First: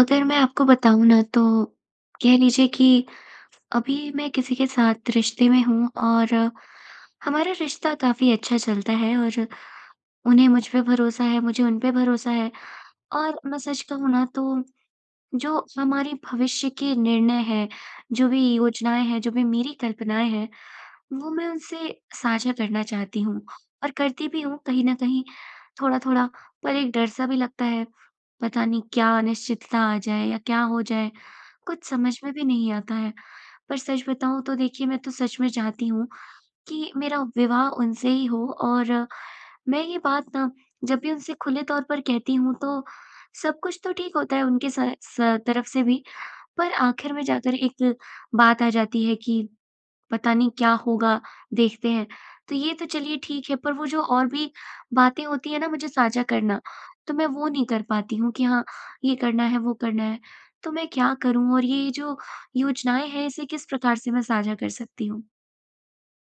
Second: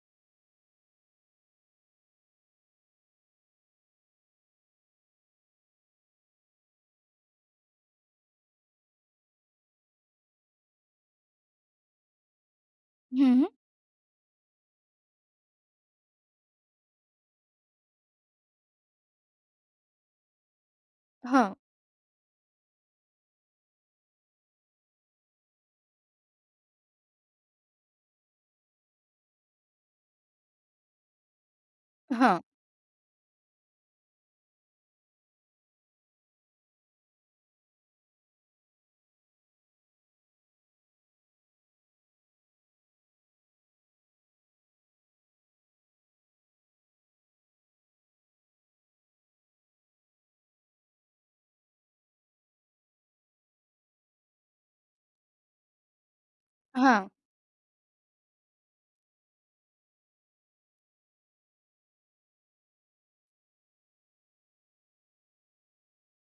अगर मैं आपको बताऊँ ना तो कह लीजिए कि अभी मैं किसी के साथ रिश्ते में हूँ और हमारा रिश्ता काफ़ी अच्छा चलता है और उन्हें मुझ पे भरोसा है, मुझे उन पे भरोसा है। हुँ, और हुँ। मैं सच कहूँ ना तो जो हमारे भविष्य के निर्णय हैं, जो भी योजनाएँ हैं, जो भी मेरी कल्पनाएँ हैं वो मैं हाँ, उनसे साझा करना चाहती हूँ और करती भी हूँ कहीं न कहीं थोड़ा-थोड़ा, पर एक डर-सा भी लगता है। पता नहीं क्या अनिश्चितता आ जाए या क्या हो जाए, कुछ समझ में हाँ, भी नहीं आता है। पर सच बताऊँ तो देखिए, मैं तो सच में चाहती हूँ कि मेरा विवाह उनसे ही हो, और मैं ये बात ना जब भी उनसे खुले तौर पर कहती हूँ तो सब कुछ तो ठीक होता है उनके स स तरफ से भी, पर आखिर में जाकर एक बात आ जाती है कि पता नहीं क्या होगा, देखते हैं। तो ये तो चलिए ठीक है, पर वो जो और भी बातें होती हैं ना मुझे साझा करना, हाँ। तो मैं वो नहीं कर पाती हूँ कि हाँ, ये करना है, वो करना है। तो मैं क्या करूँ, और ये जो योजनाएँ हैं, इसे किस प्रकार से मैं साझा कर सकती हूँ?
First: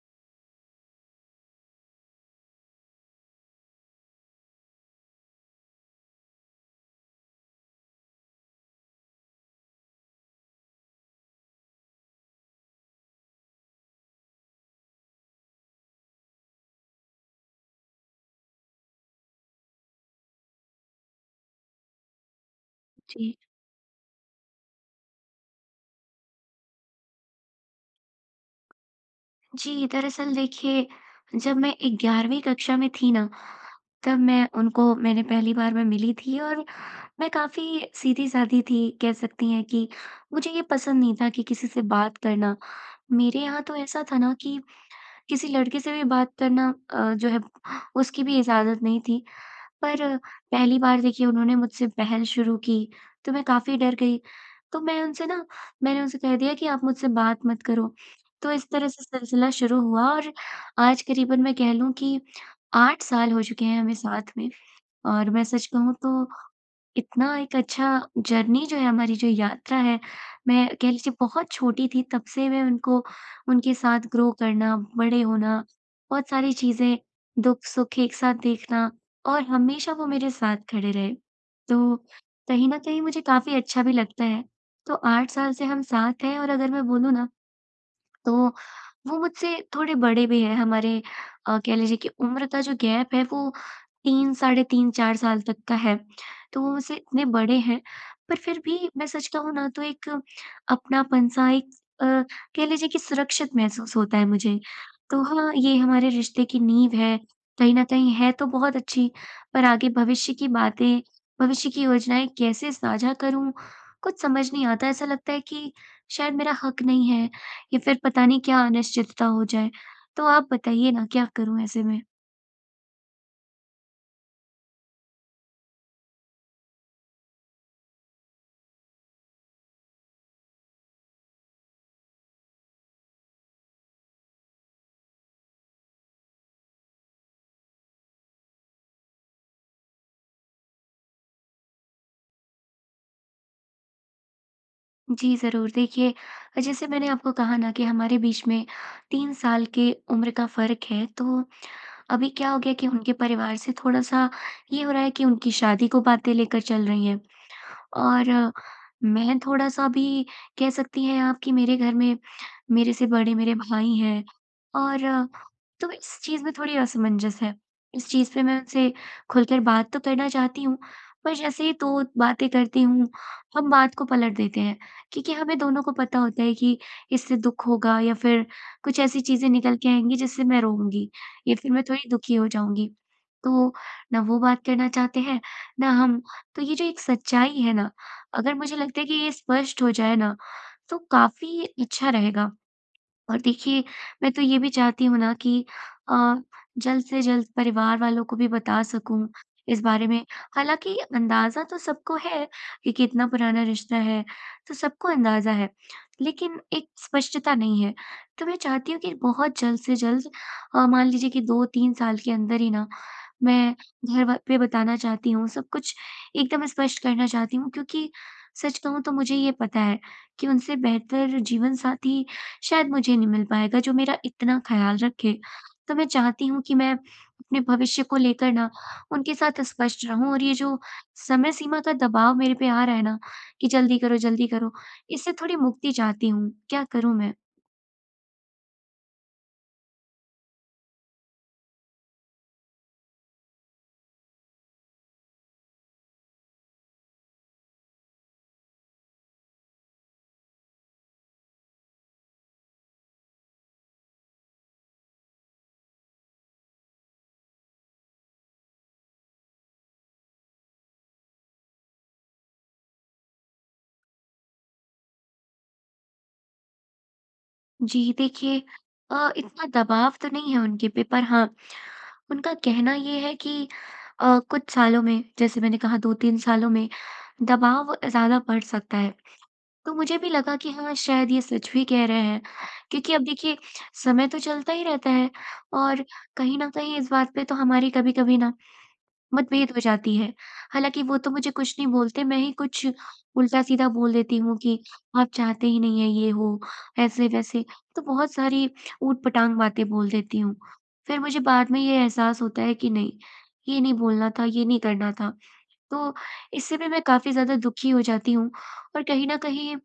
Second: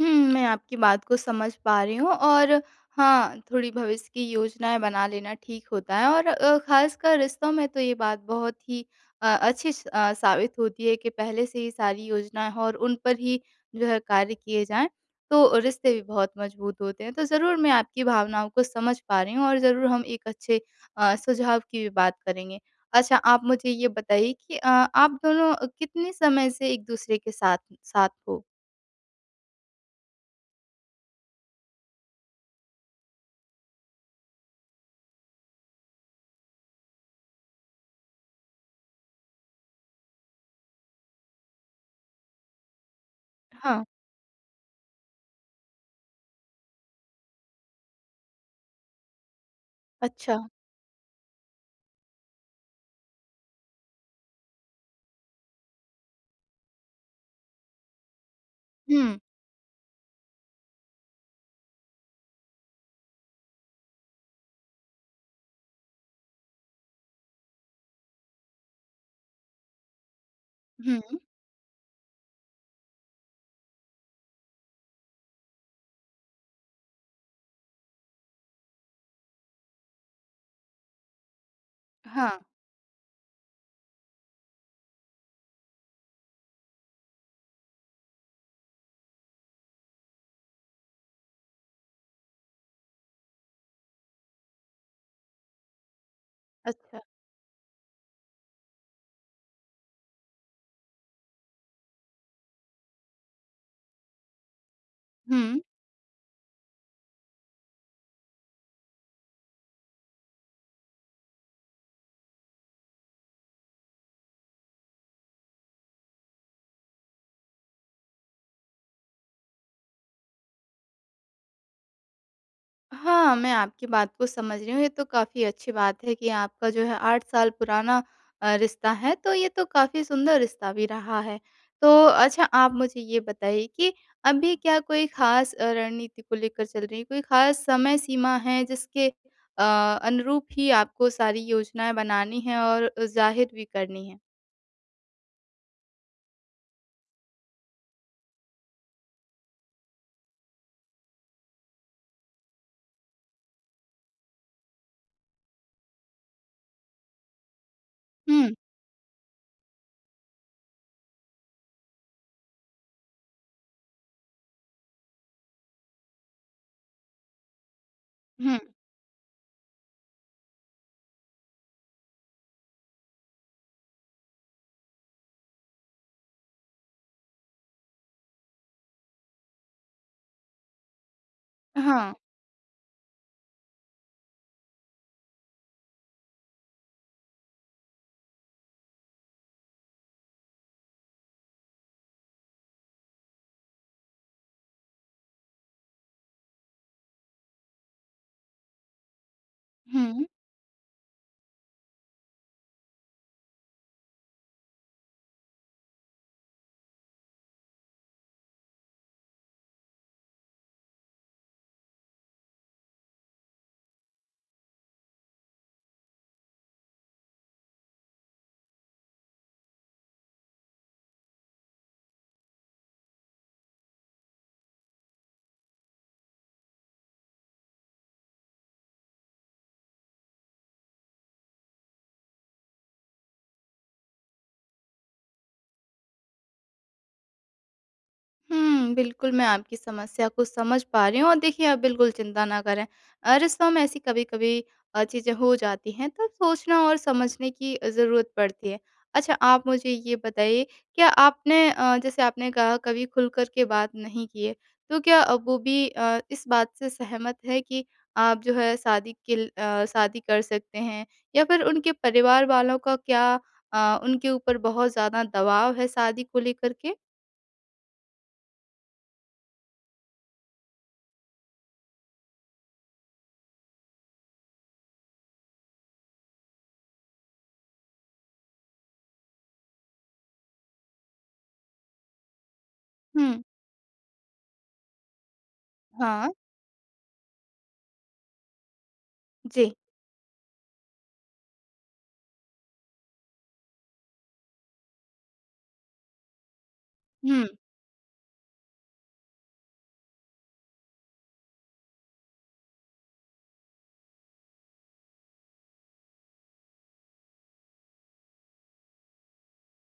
हुँ, मैं आपकी बात को समझ पा रही हूँ और हाँ, थोड़ी भविष्य की योजनाएँ बना लेना ठीक होता है और ख़ासकर रिश्तों में तो ये बात बहुत ही अच्छी साबित होती है कि पहले से ही सारी योजनाएँ हों और उन पर ही जो है कार्य किए जाएँ, तो रिश्ते भी बहुत मज़बूत होते हैं। तो ज़रूर मैं आपकी भावनाओं को समझ पा रही हूँ और ज़रूर हम एक अच्छे सुझाव की भी बात करेंगे। अच्छा, जी। आप मुझे ये बताइए कि आप दोनों कितने समय से एक-दूसरे के साथ साथ हो? जी, दरअसल देखिए, जब मैं 11वीं कक्षा में थी ना, तब मैं उनको मैंने पहली बार मैं मिली थी, और मैं काफ़ी सीधी-सादी थी, कह सकती हैं कि मुझे ये पसंद नहीं था कि किसी से बात करना। मेरे यहाँ तो हाँ। ऐसा था ना कि किसी लड़के से भी बात करना, जो है उसकी भी इजाज़त नहीं थी। पर अच्छा। पहली बार देखिए उन्होंने मुझसे पहल शुरू की, तो मैं काफ़ी डर गई। तो मैंने उनसे कह दिया कि आप मुझसे बात मत करो। तो इस तरह से हुँ, सिलसिला शुरू हुआ, और आज करीबन मैं कह लूँ कि 8 साल हो चुके हैं हमें साथ में। और मैं सच कहूँ तो इतना एक अच्छा जर्नी जो है, हमारी जो यात्रा है, मैं कह लीजिए हुँ। बहुत छोटी थी तब से मैं उनको उनके साथ ग्रो करना, बड़े होना, बहुत सारी चीज़ें, दुःख-सुख एक साथ देखना, और हमेशा वो मेरे साथ खड़े रहे। तो हाँ। कहीं न कहीं मुझे काफ़ी अच्छा भी लगता है। तो 8 साल से हम साथ हैं, और अगर मैं बोलूँ ना तो वो मुझसे थोड़े बड़े भी हैं। हमारे कह लीजिए कि उम्र का जो गैप है वो 3 साढ़े 3 4 साल तक का है। तो वो मुझसे अच्छा। इतने बड़े हैं, पर फिर भी मैं सच कहूँ ना तो एक अपनापन सा, अ, कह लीजिए कि सुरक्षित महसूस होता है मुझे। तो हाँ, हुँ। ये हमारे रिश्ते की नींव है, कहीं न कहीं है तो बहुत अच्छी। पर आगे भविष्य की बातें, भविष्य की योजनाएँ कैसे साझा करूँ? कुछ समझ नहीं आता, ऐसा लगता है कि शायद मेरा हक नहीं है, या फिर पता नहीं क्या अनिश्चितता हो जाए। तो आप बताइए ना, क्या करूँ ऐसे में? हाँ, मैं आपकी बात को समझ रही हूँ। ये तो काफ़ी अच्छी बात है कि आपका जो है 8 साल पुराना रिश्ता है, तो ये तो काफ़ी सुंदर रिश्ता भी रहा है। तो अच्छा आप मुझे ये बताइए कि अभी क्या कोई ख़ास रणनीति को लेकर चल रही है? कोई ख़ास समय सीमा है जिसके अनुरूप ही आपको सारी योजनाएँ बनानी हैं और ज़ाहिर भी करनी है? जी, ज़रूर। देखिए, जैसे मैंने आपको कहा ना कि हमारे बीच में 3 साल की उम्र का फ़र्क है। तो अभी क्या हो गया कि उनके परिवार से थोड़ा-सा ये हो रहा है कि उनकी शादी को बातें लेकर चल रही हैं। और हुँ, मैं थोड़ा-सा भी कह सकती हैं आप कि मेरे घर में मेरे से बड़े मेरे भाई हैं, और तो इस चीज़ में थोड़ी असमंजस है। इस चीज़ पे हुँ। मैं उनसे खुलकर बात तो करना चाहती हूँ, पर जैसे ही 2 बातें करती हूँ, हम बात को पलट देते हैं क्योंकि हमें दोनों को पता होता है कि इससे दुःख होगा, या फिर कुछ ऐसी चीज़ें निकल के आएँगी जिससे मैं रोऊँगी, या फिर मैं थोड़ी हाँ, दुखी हो जाऊँगी। तो ना वो बात करना चाहते हैं, ना हम। तो ये जो एक सच्चाई है ना, अगर मुझे लगता है कि ये स्पष्ट हो जाए ना, तो काफ़ी अच्छा रहेगा। और देखिए, मैं तो ये भी चाहती हूँ ना कि अ, जल्द से जल्द परिवार वालों को भी बता सकूँ इस बारे हुँ। में। हालाँकि अंदाज़ा तो सबको है कि कितना पुराना रिश्ता है, तो सबको अंदाज़ा है, लेकिन एक स्पष्टता नहीं है। तो मैं चाहती हूँ कि बहुत जल्द से जल्द, मान लीजिए कि 2-3 साल के अंदर ही ना, मैं घर व पे बताना चाहती हूँ, सब कुछ एकदम स्पष्ट करना चाहती हूँ, क्योंकि सच कहूँ तो मुझे ये पता है कि उनसे बेहतर जीवनसाथी शायद मुझे नहीं मिल पाएगा जो मेरा इतना ख़्याल रखे। तो मैं चाहती हूँ कि मैं अपने भविष्य को लेकर ना उनके साथ स्पष्ट रहूँ, और ये जो समय सीमा का दबाव मेरे पे आ रहा है ना कि जल्दी करो, इससे थोड़ी मुक्ति चाहती हूँ। क्या करूँ मैं? बिल्कुल, मैं आपकी समस्या को समझ पा रही हूँ और देखिए आप बिल्कुल चिंता ना करें। रिश्तों में ऐसी कभी-कभी चीज़ें हो जाती हैं, तब सोचना और समझने की ज़रूरत पड़ती है। अच्छा, आप मुझे ये बताइए, क्या आपने जैसे आपने कहा कभी खुल कर के बात नहीं की है, तो क्या वो भी इस बात से सहमत है कि आप जो है शादी के ल अ, शादी कर सकते हैं? या फिर उनके परिवार वालों का क्या उनके ऊपर बहुत ज़्यादा दबाव है शादी को लेकर के? जी, देखिए इतना दबाव तो नहीं है उनके पे, पर हाँ, उनका कहना ये है कि कुछ सालों में, जैसे मैंने कहा, 2-3 सालों में दबाव ज़्यादा बढ़ सकता है। तो मुझे भी लगा कि हाँ, शायद ये सच भी कह रहे हैं, क्योंकि अब हुँ, देखिए समय तो चलता ही रहता है, और हाँ। कहीं न कहीं इस बात पे तो हमारी कभी-कभी ना मतभेद जी। हो जाती है। हालाँकि वो तो मुझे कुछ नहीं बोलते, मैं ही कुछ उल्टा-सीधा बोल देती हूँ कि आप चाहते ही नहीं है ये हो, हुँ, ऐसे-वैसे, तो बहुत सारी ऊट-पटांग बातें बोल देती हूँ। फिर मुझे बाद में ये एहसास होता है कि नहीं, ये नहीं बोलना था, ये नहीं करना था, तो इससे भी मैं काफ़ी ज़्यादा दुखी हो जाती हूँ, और कहीं न कहीं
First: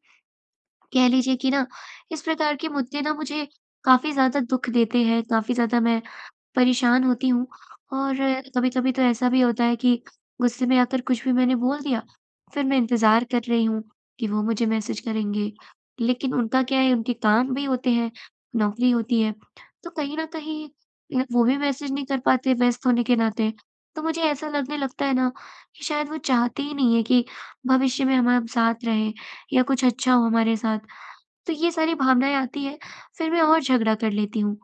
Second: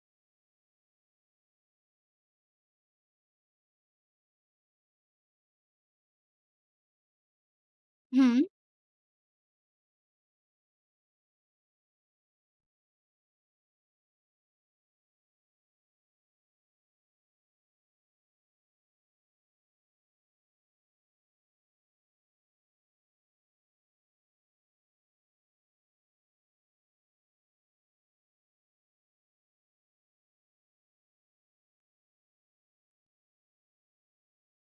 कह लीजिए कि ना इस प्रकार के मुद्दे ना मुझे काफ़ी ज़्यादा दुःख देते हैं, काफ़ी ज़्यादा मैं परेशान होती हूँ। और हुँ, कभी-कभी तो ऐसा भी होता है कि गुस्से में आकर कुछ भी मैंने बोल दिया, फिर मैं इंतज़ार कर रही हूँ कि वो मुझे मैसेज करेंगे। लेकिन उनका क्या है, उनके काम भी होते हैं, नौकरी होती है, तो कहीं न कहीं वो भी मैसेज नहीं कर पाते व्यस्त होने के नाते। तो मुझे ऐसा लगने लगता है ना कि शायद वो चाहते ही नहीं है कि भविष्य में हम आप साथ रहें या कुछ अच्छा हो हमारे साथ। तो ये सारी भावनाएँ आती हैं, फिर मैं और झगड़ा कर लेती हूँ।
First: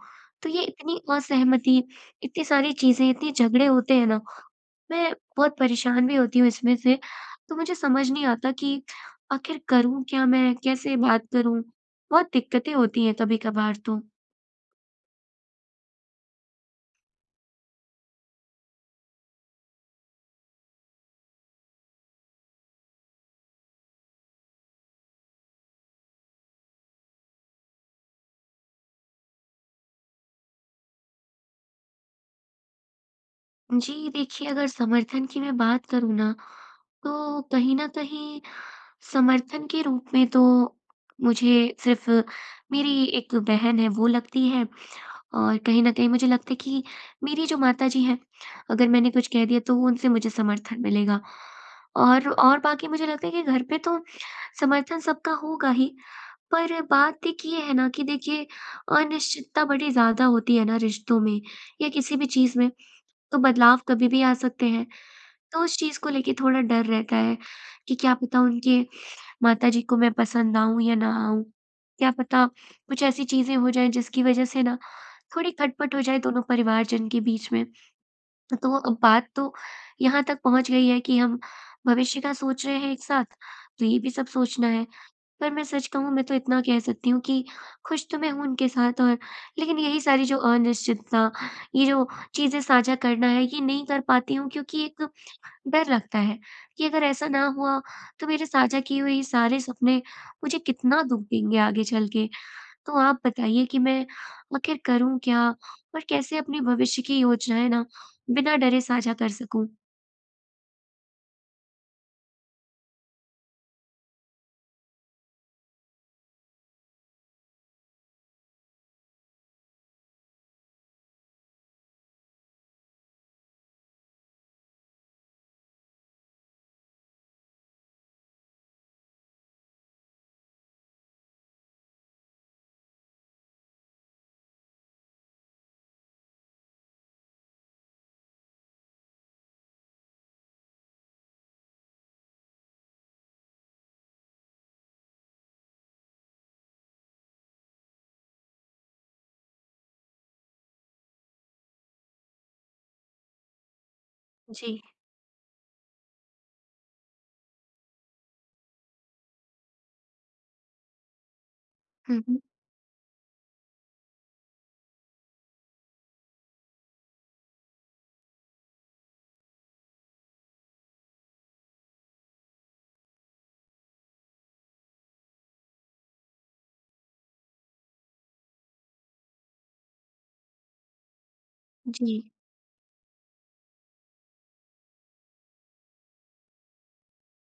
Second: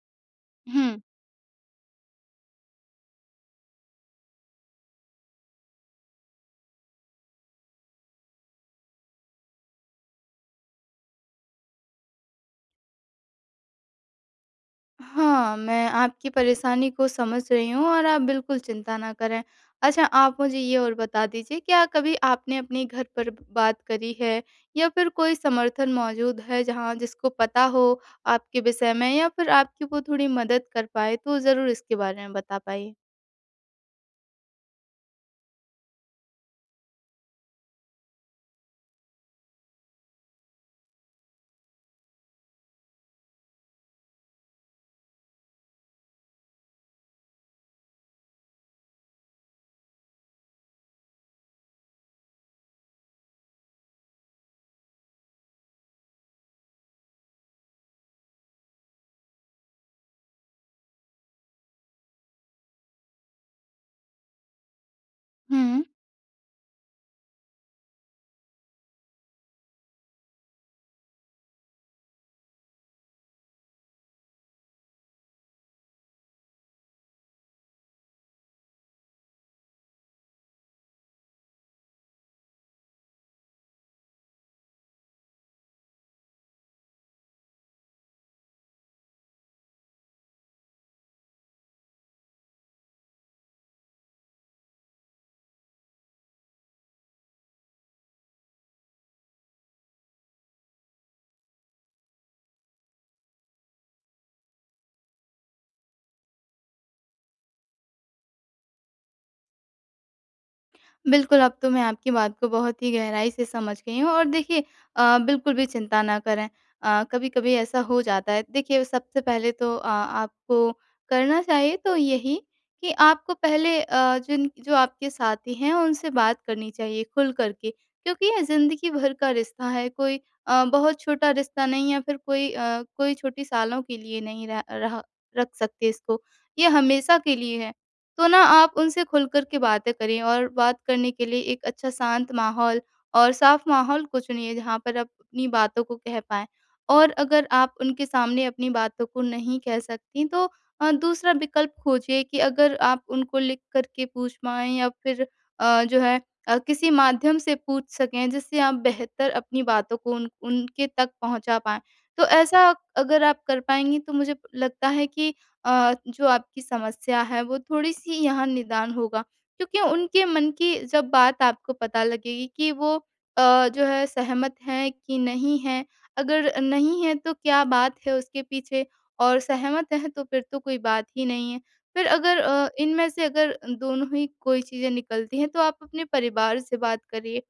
तो ये हुँ। इतनी असहमति, इतनी सारी चीज़ें, इतने झगड़े होते हैं ना, मैं बहुत परेशान भी होती हूँ इसमें से। तो मुझे समझ नहीं आता कि आखिर करूँ क्या मैं? कैसे बात करूँ? बहुत दिक्कतें होती हैं कभी-कभार तो। हाँ, मैं आपकी परेशानी को समझ रही हूँ और आप बिल्कुल चिंता ना करें। अच्छा, आप मुझे ये और बता दीजिए, क्या कभी आपने अपने घर पर बात करी है या फिर कोई समर्थन मौजूद है जहाँ जिसको पता हो आपके विषय में या फिर आपकी वो थोड़ी मदद कर पाए? तो ज़रूर इसके बारे में बता पाइए। जी, देखिए, अगर समर्थन की मैं बात करूँ ना, तो कहीं न कहीं समर्थन के रूप में तो मुझे सिर्फ़ मेरी एक बहन है वो लगती है। और कहीं न कहीं मुझे लगता है कि मेरी जो माताजी हैं, अगर मैंने कुछ कह दिया तो वो उनसे मुझे समर्थन मिलेगा। और बाकी मुझे लगता है कि घर पे तो समर्थन सबका होगा ही, पर बात एक ये है ना कि देखिए अनिश्चितता बड़ी ज़्यादा होती है ना रिश्तों में या किसी भी चीज़ में, तो बदलाव कभी भी आ सकते हैं। तो उस हुँ। चीज़ को लेके थोड़ा डर रहता है कि क्या पता उनके माताजी को मैं पसंद आऊँ या ना आऊँ। क्या पता कुछ ऐसी चीज़ें हो जाएँ जिसकी वजह से ना थोड़ी खटपट हो जाए दोनों परिवारजन के बीच में। तो अब बात तो यहाँ तक पहुँच गई है कि हम भविष्य का सोच रहे हैं एक साथ, तो ये भी सब सोचना है। पर मैं सच कहूँ, मैं तो इतना कह सकती हूँ कि खुश तो मैं हूँ उनके साथ, और लेकिन यही सारी जो अनिश्चितता, ये जो चीज़ें साझा करना है, ये नहीं कर पाती हूँ क्योंकि एक डर लगता है कि अगर ऐसा ना हुआ, तो मेरे साझा किए हुए ये सारे सपने मुझे कितना दुःख देंगे आगे चल के। तो आप बताइए कि मैं आखिर करूँ क्या? और कैसे अपने भविष्य की योजनाएँ ना बिना डरे साझा कर सकूँ? बिल्कुल, अब तो मैं आपकी बात को बहुत ही गहराई से समझ गई हूँ और देखिए बिल्कुल भी चिंता ना करें। कभी-कभी ऐसा हो जाता है। देखिए, सबसे पहले तो आपको करना चाहिए तो यही कि आपको पहले जिन जो आपके साथी हैं उनसे बात करनी चाहिए खुल कर के, क्योंकि ये ज़िंदगी भर का रिश्ता है, कोई बहुत छोटा रिश्ता नहीं या फिर कोई छोटी सालों के लिए नहीं रह रहा रख सकते इसको। ये हमेशा के लिए है। तो ना, आप उनसे खुलकर के बातें करें, और बात करने के लिए एक अच्छा शांत माहौल और साफ माहौल को चुनिए जहाँ पर आप अपनी बातों को कह पाएँ। और अगर आप उनके सामने अपनी बातों को नहीं कह सकतीं तो दूसरा विकल्प खोजिए कि अगर आप उनको लिख कर के पूछ पाएँ जी। या फिर जो है किसी माध्यम से पूछ सकें जिससे आप बेहतर अपनी बातों को उन उनके तक पहुँचा पाएँ। हुँ, तो हुँ। ऐसा अगर आप कर पाएँगी तो मुझे लगता है कि जो आपकी समस्या है वो थोड़ी-सी यहाँ निदान होगा। क्योंकि उनके मन की जब बात आपको पता लगेगी कि वो जो है सहमत हैं कि नहीं हैं, अगर नहीं हैं तो क्या बात है उसके पीछे, और सहमत हैं तो फिर तो कोई बात ही नहीं है। फिर जी, अगर इनमें से अगर दोनों ही कोई चीज़ें निकलती हैं, तो आप अपने परिवार से बात करिए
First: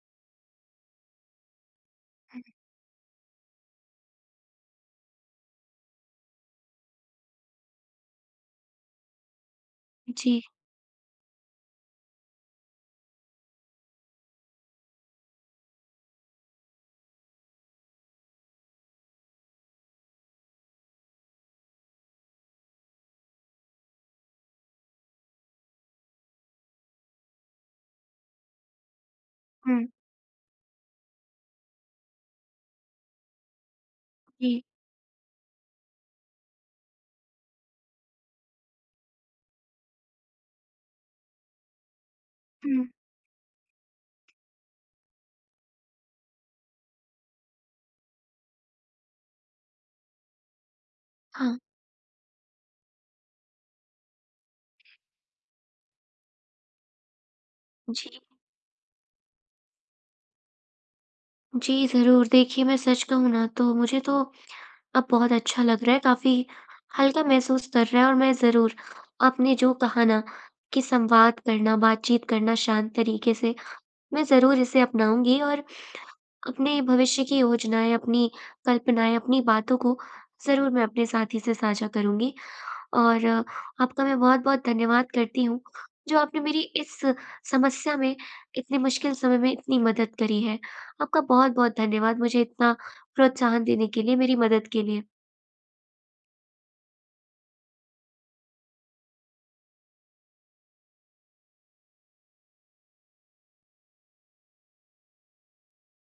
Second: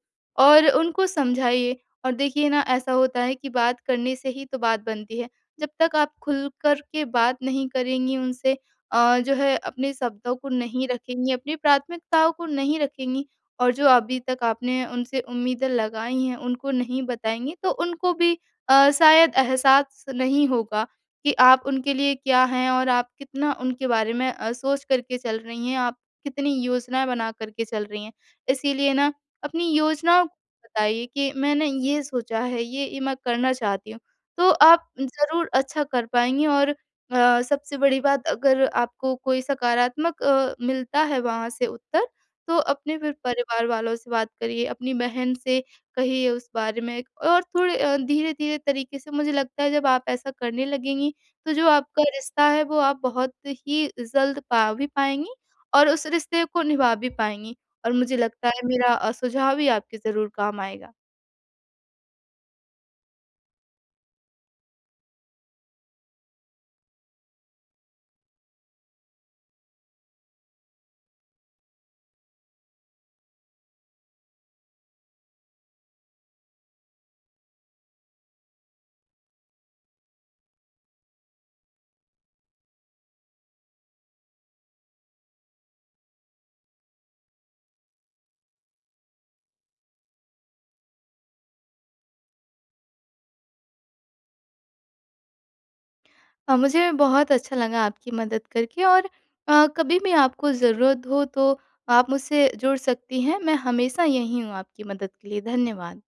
और उनको समझाइए, और देखिए ना, ऐसा होता है कि बात करने से ही तो बात बनती है। जब तक आप खुलकर के बात नहीं करेंगी उनसे, जो है अपने शब्दों जी, को नहीं रखेंगी, अपनी प्राथमिकताओं को नहीं रखेंगी और जो अभी तक आपने उनसे उम्मीदें लगाई हैं, उनको नहीं बताएँगी, तो उनको भी शायद एहसास नहीं होगा कि आप उनके लिए क्या हैं और आप कितना उनके बारे में सोच कर के चल रही हैं, आप कितनी योजनाएँ बना कर के चल रही हैं। इसीलिए ना, अपनी हुँ, योजनाओं को बताइए कि मैंने ये सोचा है, ये मैं करना चाहती हूँ। तो जी, आप ज़रूर अच्छा कर पाएँगी और सबसे बड़ी बात, अगर आपको कोई सकारात्मक मिलता है वहाँ से उत्तर, तो हुँ, अपने फिर परिवार वालों से बात करिए, अपनी बहन से कहिए उस बारे में। और थोड़े धीरे-धीरे तरीके से, मुझे लगता है, जब आप ऐसा करने लगेंगी, तो हाँ, जो आपका रिश्ता है वो आप बहुत ही जल्द पा भी पाएँगी और उस रिश्ते को निभा भी पाएँगी, और मुझे जी। लगता है मेरा सुझाव भी आपके ज़रूर काम आएगा। जी, ज़रूर। देखिए, मैं सच कहूँ ना तो मुझे तो अब बहुत अच्छा लग रहा है, काफ़ी हल्का महसूस कर रहा है। और मैं ज़रूर आपने जो कहा ना कि संवाद करना, बातचीत करना शांत तरीके से, मैं ज़रूर इसे अपनाऊँगी। और अपने भविष्य की योजनाएँ, अपनी कल्पनाएँ, अपनी बातों को ज़रूर मैं अपने साथी से साझा करूँगी। और आपका मैं बहुत-बहुत धन्यवाद करती हूँ, जो आपने मेरी इस समस्या में, इतने मुश्किल समय में इतनी मदद करी है। आपका बहुत-बहुत धन्यवाद, मुझे इतना प्रोत्साहन देने के लिए, मेरी मदद के लिए। मुझे बहुत अच्छा लगा आपकी मदद करके, और कभी भी आपको ज़रूरत हो तो आप मुझसे जुड़ सकती हैं। मैं हमेशा यहीं हूँ आपकी मदद के लिए। धन्यवाद।